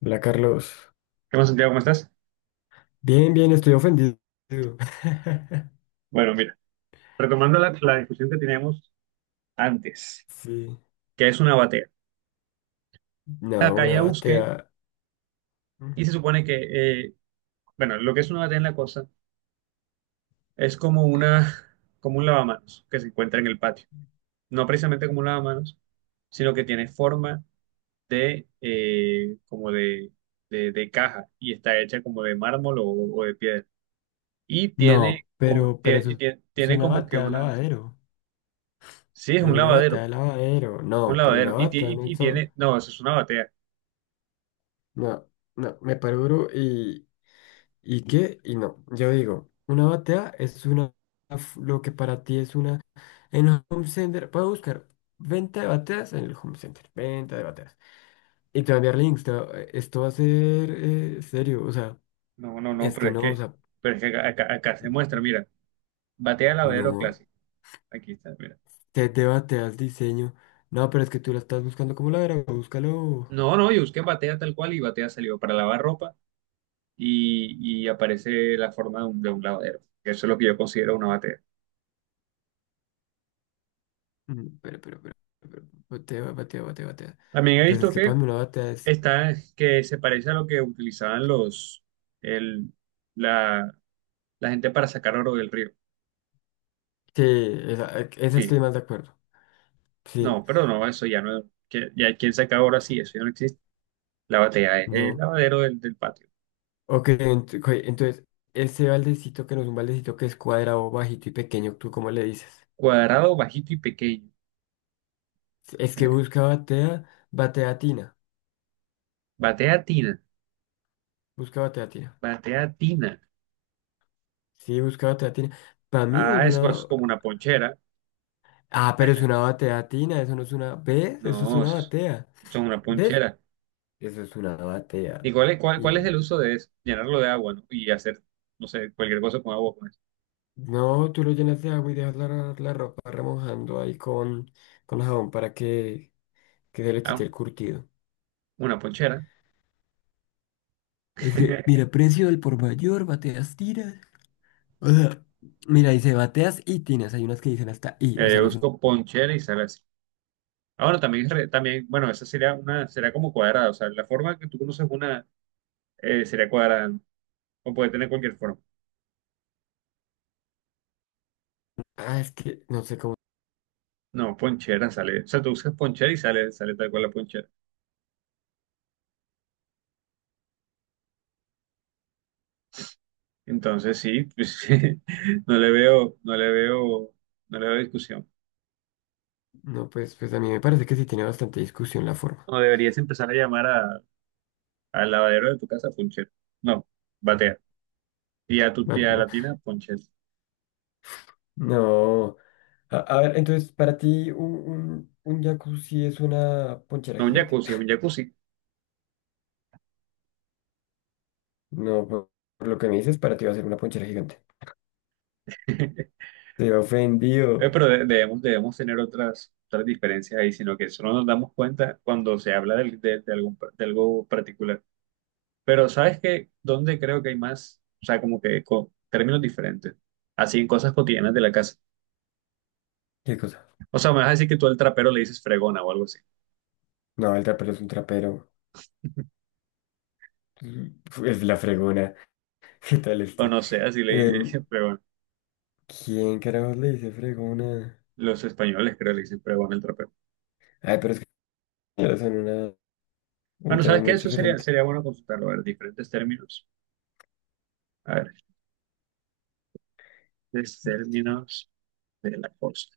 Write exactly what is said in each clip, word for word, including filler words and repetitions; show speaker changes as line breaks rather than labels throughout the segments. Hola, Carlos.
¿Qué más, Santiago? ¿Cómo estás?
Bien, bien, estoy ofendido.
Bueno, mira, retomando la, la discusión que teníamos antes,
Sí.
que es una batea.
No,
Acá
una
ya busqué
batea.
y se supone que, eh, bueno, lo que es una batea en la cosa es como una, como un lavamanos que se encuentra en el patio. No precisamente como un lavamanos, sino que tiene forma de, eh, como de, de, de caja y está hecha como de mármol o, o de piedra. Y tiene
No,
como,
pero, pero
tie-
eso
tie-
es
tiene
una
como que
batea de
una,
lavadero.
sí, es
Es
un
una batea
lavadero,
de lavadero.
un
No, pero
lavadero.
una
Y, tie-
batea
y
no
y
hizo.
tiene, no, eso es una batea.
No, no, me paro duro y. ¿Y qué? Y no. Yo digo, una batea es una. Lo que para ti es una. En el Home Center. Puedo buscar venta de bateas en el Home Center. Venta de bateas. Y te voy a enviar links. te va- Esto va a ser eh, serio. O sea.
No, no, no,
Es
pero
que
es
no, o
que,
sea,
pero es que acá, acá- acá se muestra, mira, batea lavadero
no,
clásico. Aquí está, mira.
te debate al diseño. No, pero es que tú la estás buscando como la verga, búscalo.
No, no, yo busqué batea tal cual y batea salió para lavar ropa y, y aparece la forma de un, de un lavadero. Eso es lo que yo considero una batea.
Mm, pero, pero, pero, pero, batea, batea, batea, batea.
También he
Pues es
visto
que para
que
mí una batea es...
está, que se parece a lo que utilizaban los, el, la, la gente para sacar oro del río.
Sí, esa, eh, esa
Sí,
estoy más de acuerdo. Sí,
no, pero no, eso ya no, que- ya quien saca oro así, eso ya no existe. La batea es el
no.
lavadero del, del patio.
Ok, ent- ok, entonces, ese baldecito que no es un baldecito que es cuadrado, bajito y pequeño, ¿tú cómo le dices?
Cuadrado, bajito y pequeño.
Es que
eh.
busca batea, batea tina.
Batea tina,
Busca batea tina.
batea tina.
Sí, busca batea tina. Para mí es
Ah, eso
una.
es como una ponchera.
Ah, pero es una batea tina, eso no es una... ¿Ves? Eso es
No,
una
eso es-
batea.
Son una
¿Ves?
ponchera.
Eso es una
¿Y
batea.
cuál es, cuál, cuál es
Y...
el uso de eso? Llenarlo de agua, ¿no? Y hacer, no sé, cualquier cosa con agua con eso.
No, tú lo llenas de agua y dejas la, la ropa remojando ahí con, con jabón para que, que se le quite
Ah,
el curtido.
una ponchera.
Es que, mira, precio del por mayor, bateas tiras. O sea, mira, dice bateas y tinas. Hay unas que dicen hasta y, o
Eh,
sea, no es un...
busco ponchera y sale así. Ahora también, es re- también, bueno, esa sería una, será como cuadrada. O sea, la forma que tú conoces una eh, sería cuadrada, ¿no? O puede tener cualquier forma.
Ah, es que no sé cómo...
No, ponchera sale. O sea, tú buscas ponchera y sale, sale tal cual la ponchera. Entonces sí, pues, no le veo, no le veo, no le veo discusión.
No, pues, pues a mí me parece que sí tiene bastante discusión la forma.
No deberías empezar a llamar a, al lavadero de tu casa Punchel. No, batea. Y a tu tía
Batea.
latina Punchel.
No. A, a ver, entonces, para ti, un, un, un jacuzzi es una ponchera
No un
gigante.
jacuzzi, es un jacuzzi.
No, por, por lo que me dices, para ti va a ser una ponchera gigante. Te he
Eh,
ofendido.
Pero de- debemos, debemos tener otras, otras diferencias ahí, sino que solo nos damos cuenta cuando se habla del- de, de, algún, par- de algo particular. Pero ¿sabes qué? ¿Dónde creo que hay más? O sea, como que con términos diferentes. Así en cosas cotidianas de la casa.
¿Qué cosa?
O sea, me vas a decir que tú al trapero le dices fregona o algo así.
No, el trapero es un trapero. Mm, es la fregona. ¿Qué tal
O
este?
no sé, así le
Em,
dicen pregón.
¿quién carajos le dice fregona?
Los españoles creo que le dicen pregón el trapero.
Ay, pero es que ya son una, un
Bueno,
tema
¿sabes qué?
muy
Eso sería,
diferente.
sería bueno consultarlo. A ver, diferentes términos. A ver, diferentes términos de la costa.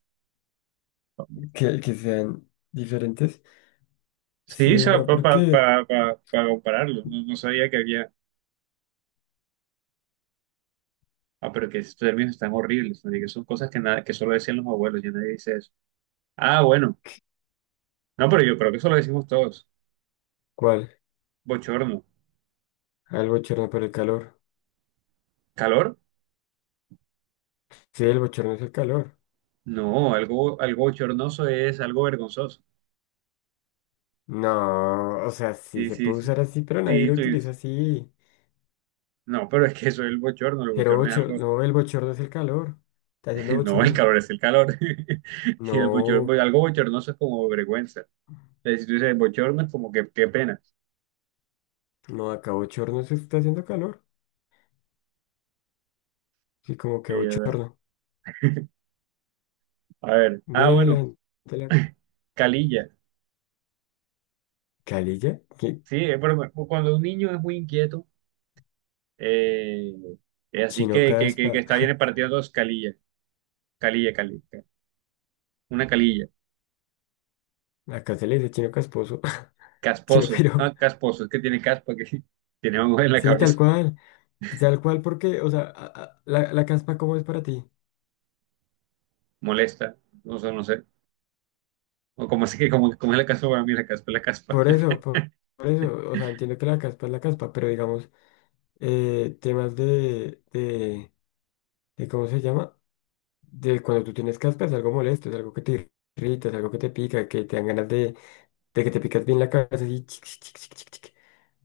Que, que sean diferentes.
Sí,
Sí, no, ¿por qué?
para compararlo. No, no sabía que había. Ah, pero que estos términos están horribles. ¿No? Y que son cosas que, nada, que solo decían los abuelos. Ya nadie dice eso. Ah, bueno. No, pero yo creo que eso lo decimos todos.
¿Cuál?
Bochorno.
Ah, el bochorno por el calor.
¿Calor?
Sí, el bochorno es el calor.
No, algo, algo bochornoso es algo vergonzoso.
No, o sea, sí
Sí,
se
sí,
puede
sí.
usar así, pero nadie
Sí,
lo
tú
utiliza
dices.
así.
No, pero es que eso es el bochorno, el
Pero
bochorno es
bochorno,
algo,
no, el bochorno es el calor. Está haciendo
no, el
bochorno.
calor es el calor. Y el bochorno,
No,
pues, algo bochornoso es como vergüenza. Eh, Si tú dices bochorno es como que qué pena.
no, acá bochorno se está haciendo calor. Sí, como que
Eh,
bochorno.
a ver, ah,
Ve la
bueno,
gente la
calilla.
calilla, que
Sí, eh, pero bueno, cuando un niño es muy inquieto, eh, eh, así
chino
que, que, que, que
caspa.
está bien partido dos, calilla, calilla, calilla, una calilla,
Acá se le dice chino casposo. Chino
casposo,
pero.
ah, casposo, es que tiene caspa, que tiene algo en la
Sí, tal
cabeza,
cual. Tal cual, porque, o sea, a- a- la, la caspa, ¿cómo es para ti?
molesta, no sé, no sé. O como así que, como, como es la caspa para mí, la caspa es la caspa.
Por eso, por por eso. O sea, entiendo que la caspa es la caspa, pero digamos. eh, temas de, de, de, ¿cómo se llama? De cuando tú tienes caspa es algo molesto, es algo que te irrita, es algo que te pica, que te dan ganas de, de que te picas bien la cabeza y chic, chic, chic, chic, chic, chic.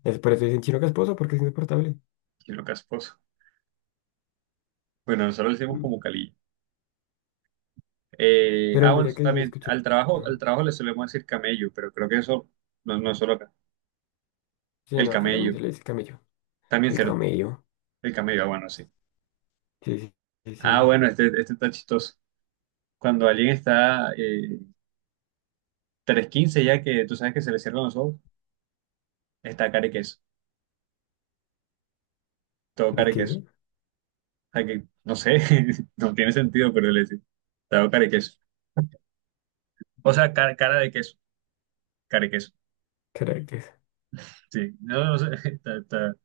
Es por eso dicen chino casposo, porque es insoportable.
Qué lo casposo. Bueno, nosotros le decimos
Mm.
como calillo. Eh,
Pero
ah, bueno,
mira
eso
que se
también
escucha.
al trabajo, al trabajo le solemos decir camello, pero creo que eso no, no es solo acá.
Sí,
El
no, acá también
camello,
se le dice camello.
también
El
cierto.
camello.
El camello, ah, bueno, sí.
Sí, sí, sí,
Ah,
sí.
bueno, este, este está chistoso. Cuando alguien está eh, tres quince ya que tú sabes que se le cierran los ojos, está cara y queso, todo cara y queso.
Riqueza,
O sea que, no sé, no tiene sentido, pero le decimos, todo cara y queso. O sea, cara, cara de queso, cara y queso.
caracas.
Sí, no, no sé, está, está-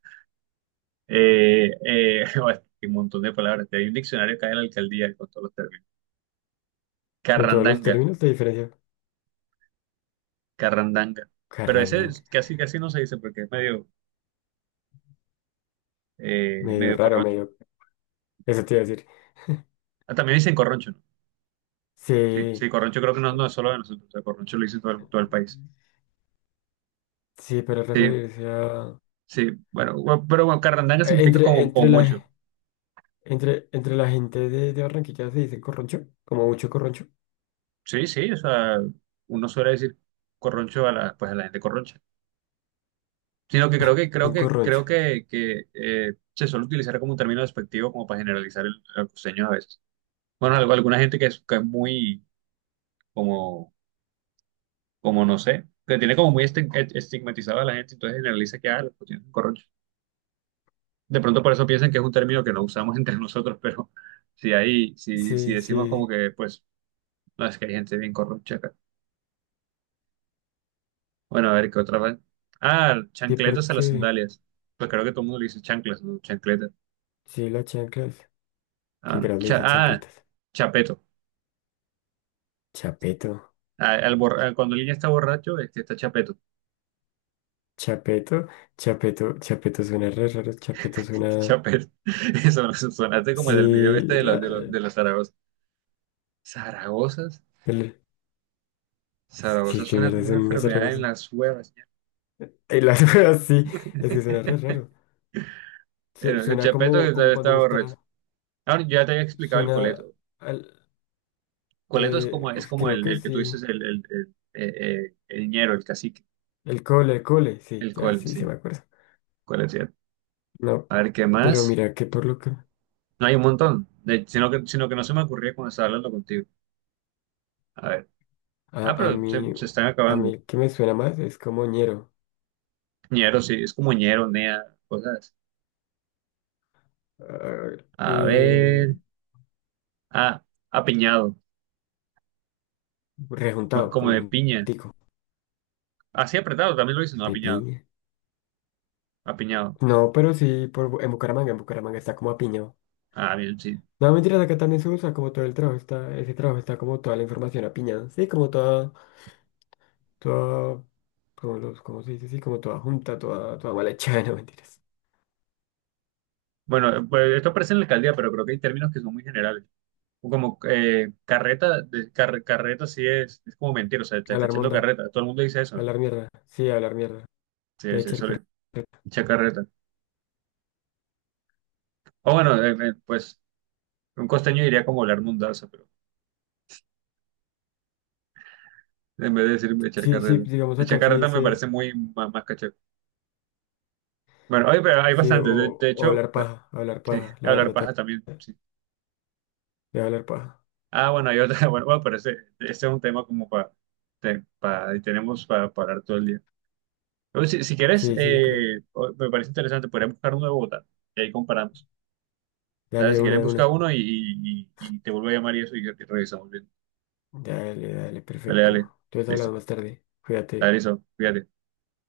Eh, eh, hay un montón de palabras. Hay un diccionario acá en la alcaldía con todos los términos.
Con todos los
Carrandanga,
términos de diferencia.
carrandanga. Pero ese
Carrandang.
es- casi, casi no se dice porque es medio, eh,
Medio
medio
raro,
corroncho.
medio. Eso te iba a decir.
Ah, también dicen corroncho, ¿no? Sí,
Sí.
sí, corroncho creo que no, no es solo de nosotros. O sea, corroncho lo dice todo el, todo el país.
Sí, para
Sí,
referirse a,
sí. Bueno, bu- pero bueno, carrandanga
Eh,
significa
entre,
como, como
entre
mucho.
la, entre, entre la gente de, de Barranquilla se dice corroncho, como mucho corroncho.
Sí, sí, o sea, uno suele decir corroncho a la, pues a la gente corroncha. Sino que creo que creo
Un
que creo
corroncho.
que, que, eh, se suele utilizar como un término despectivo como para generalizar el, el costeño a veces. Bueno, algo, alguna gente que es, que es muy como como no sé, que tiene como muy esti- estigmatizada a la gente, entonces generaliza que ah, los costeños son corronchos. De pronto por eso piensan que es un término que no usamos entre nosotros, pero si hay si si
Sí,
decimos
sí,
como que pues no es que hay gente bien corroncha acá. Bueno, a ver qué otra vez. Ah,
sí,
chancletas a las
porque
sandalias. Pues creo que todo el mundo le dice chanclas, ¿no? Chancletas.
sí, las chanclas. ¿Quién
Ah,
creas le
cha-
dice
ah,
chancletas?
chapeto.
Chapeto,
a- al borra- cuando alguien está borracho, este está chapeto.
chapeto, chapeto, chapeto suena re raro, chapeto suena.
Chapeto. Eso eso sonaste como del video
Sí,
este de los de los
ah,
de los zaragozas. ¿Zaragozas?
el- ¿qué,
Zaragoza
qué
suena
mierda
como una
son unas
enfermedad en
zarragozas?
las huevas.
Y las cosas sí, es que suena re raro. Su-
Bueno, el
Suena
chapeto que
como, como
está,
cuando
está
uno
borracho.
está.
Ahora, yo ya te había explicado el
Suena
coleto.
al.
Coleto es como,
eh,
es como
creo
el,
que
el que tú
sí.
dices, el, el, el, eh, eh, el ñero, el cacique.
El cole, el cole, sí,
El
ya
col,
sí se
sí.
me acuerda.
Coleto,
No,
a ver, ¿qué
pero
más?
mira que por lo que
No hay un montón. De- sino que, sino que no se me ocurría cuando estaba hablando contigo. A ver.
a,
Ah,
a
pero se,
mí,
se están
a mí
acabando.
el que me suena más es como ñero,
Ñero, sí, es como ñero, nea, cosas. Así.
ah,
A
eh,
ver, ah, apiñado, como,
rejuntado,
como
como
de piña.
juntico,
Así apretado, también lo dicen, no,
de
apiñado,
piña.
apiñado.
No, pero sí, por, Bu- en Bucaramanga, en Bucaramanga está como apiñado.
Ah, bien, sí.
No, mentiras, acá también se usa como todo el trabajo, está, ese trabajo está como toda la información apiñada, sí, como toda, toda, como los, ¿cómo se dice? Sí, como toda junta, toda, toda mal hecha, no mentiras.
Bueno, pues esto aparece en la alcaldía, pero creo que hay términos que son muy generales. O como eh, carreta, de- car- carreta sí es, es como mentira, o sea, te está
Hablar
echando
monda,
carreta. Todo el mundo dice eso, ¿no?
hablar mierda, sí, hablar mierda,
Sí,
de
sí,
echar
eso le
carreta.
echa carreta. O bueno, eh, eh, pues un costeño diría como hablar mundaza, pero en vez de decir echar
Sí, sí,
carreta.
digamos
Echar
acá se
carreta me
dice,
parece muy ma- más, cachaco. Bueno, oye, pero hay
sí, o,
bastantes. De, de
o
hecho,
hablar paja, hablar
sí,
paja, la verdad,
hablar
acá
paja también, sí.
de hablar paja.
Ah, bueno, hay otra. Bueno, bueno, pero ese, ese es un tema como para, para, tenemos para, para hablar todo el día. Pero si, si quieres,
Sí, sí, yo creo.
eh, o- me parece interesante, podríamos buscar uno de Bogotá y ahí comparamos.
Dale
Dale,
de
si
una
quieres,
de
busca
una.
uno y, y, y- y te vuelvo a llamar y eso y, y revisamos bien.
Dale, dale,
Dale, dale.
perfecto. Entonces hablamos
Listo.
más tarde.
Dale,
Cuídate.
listo. Fíjate.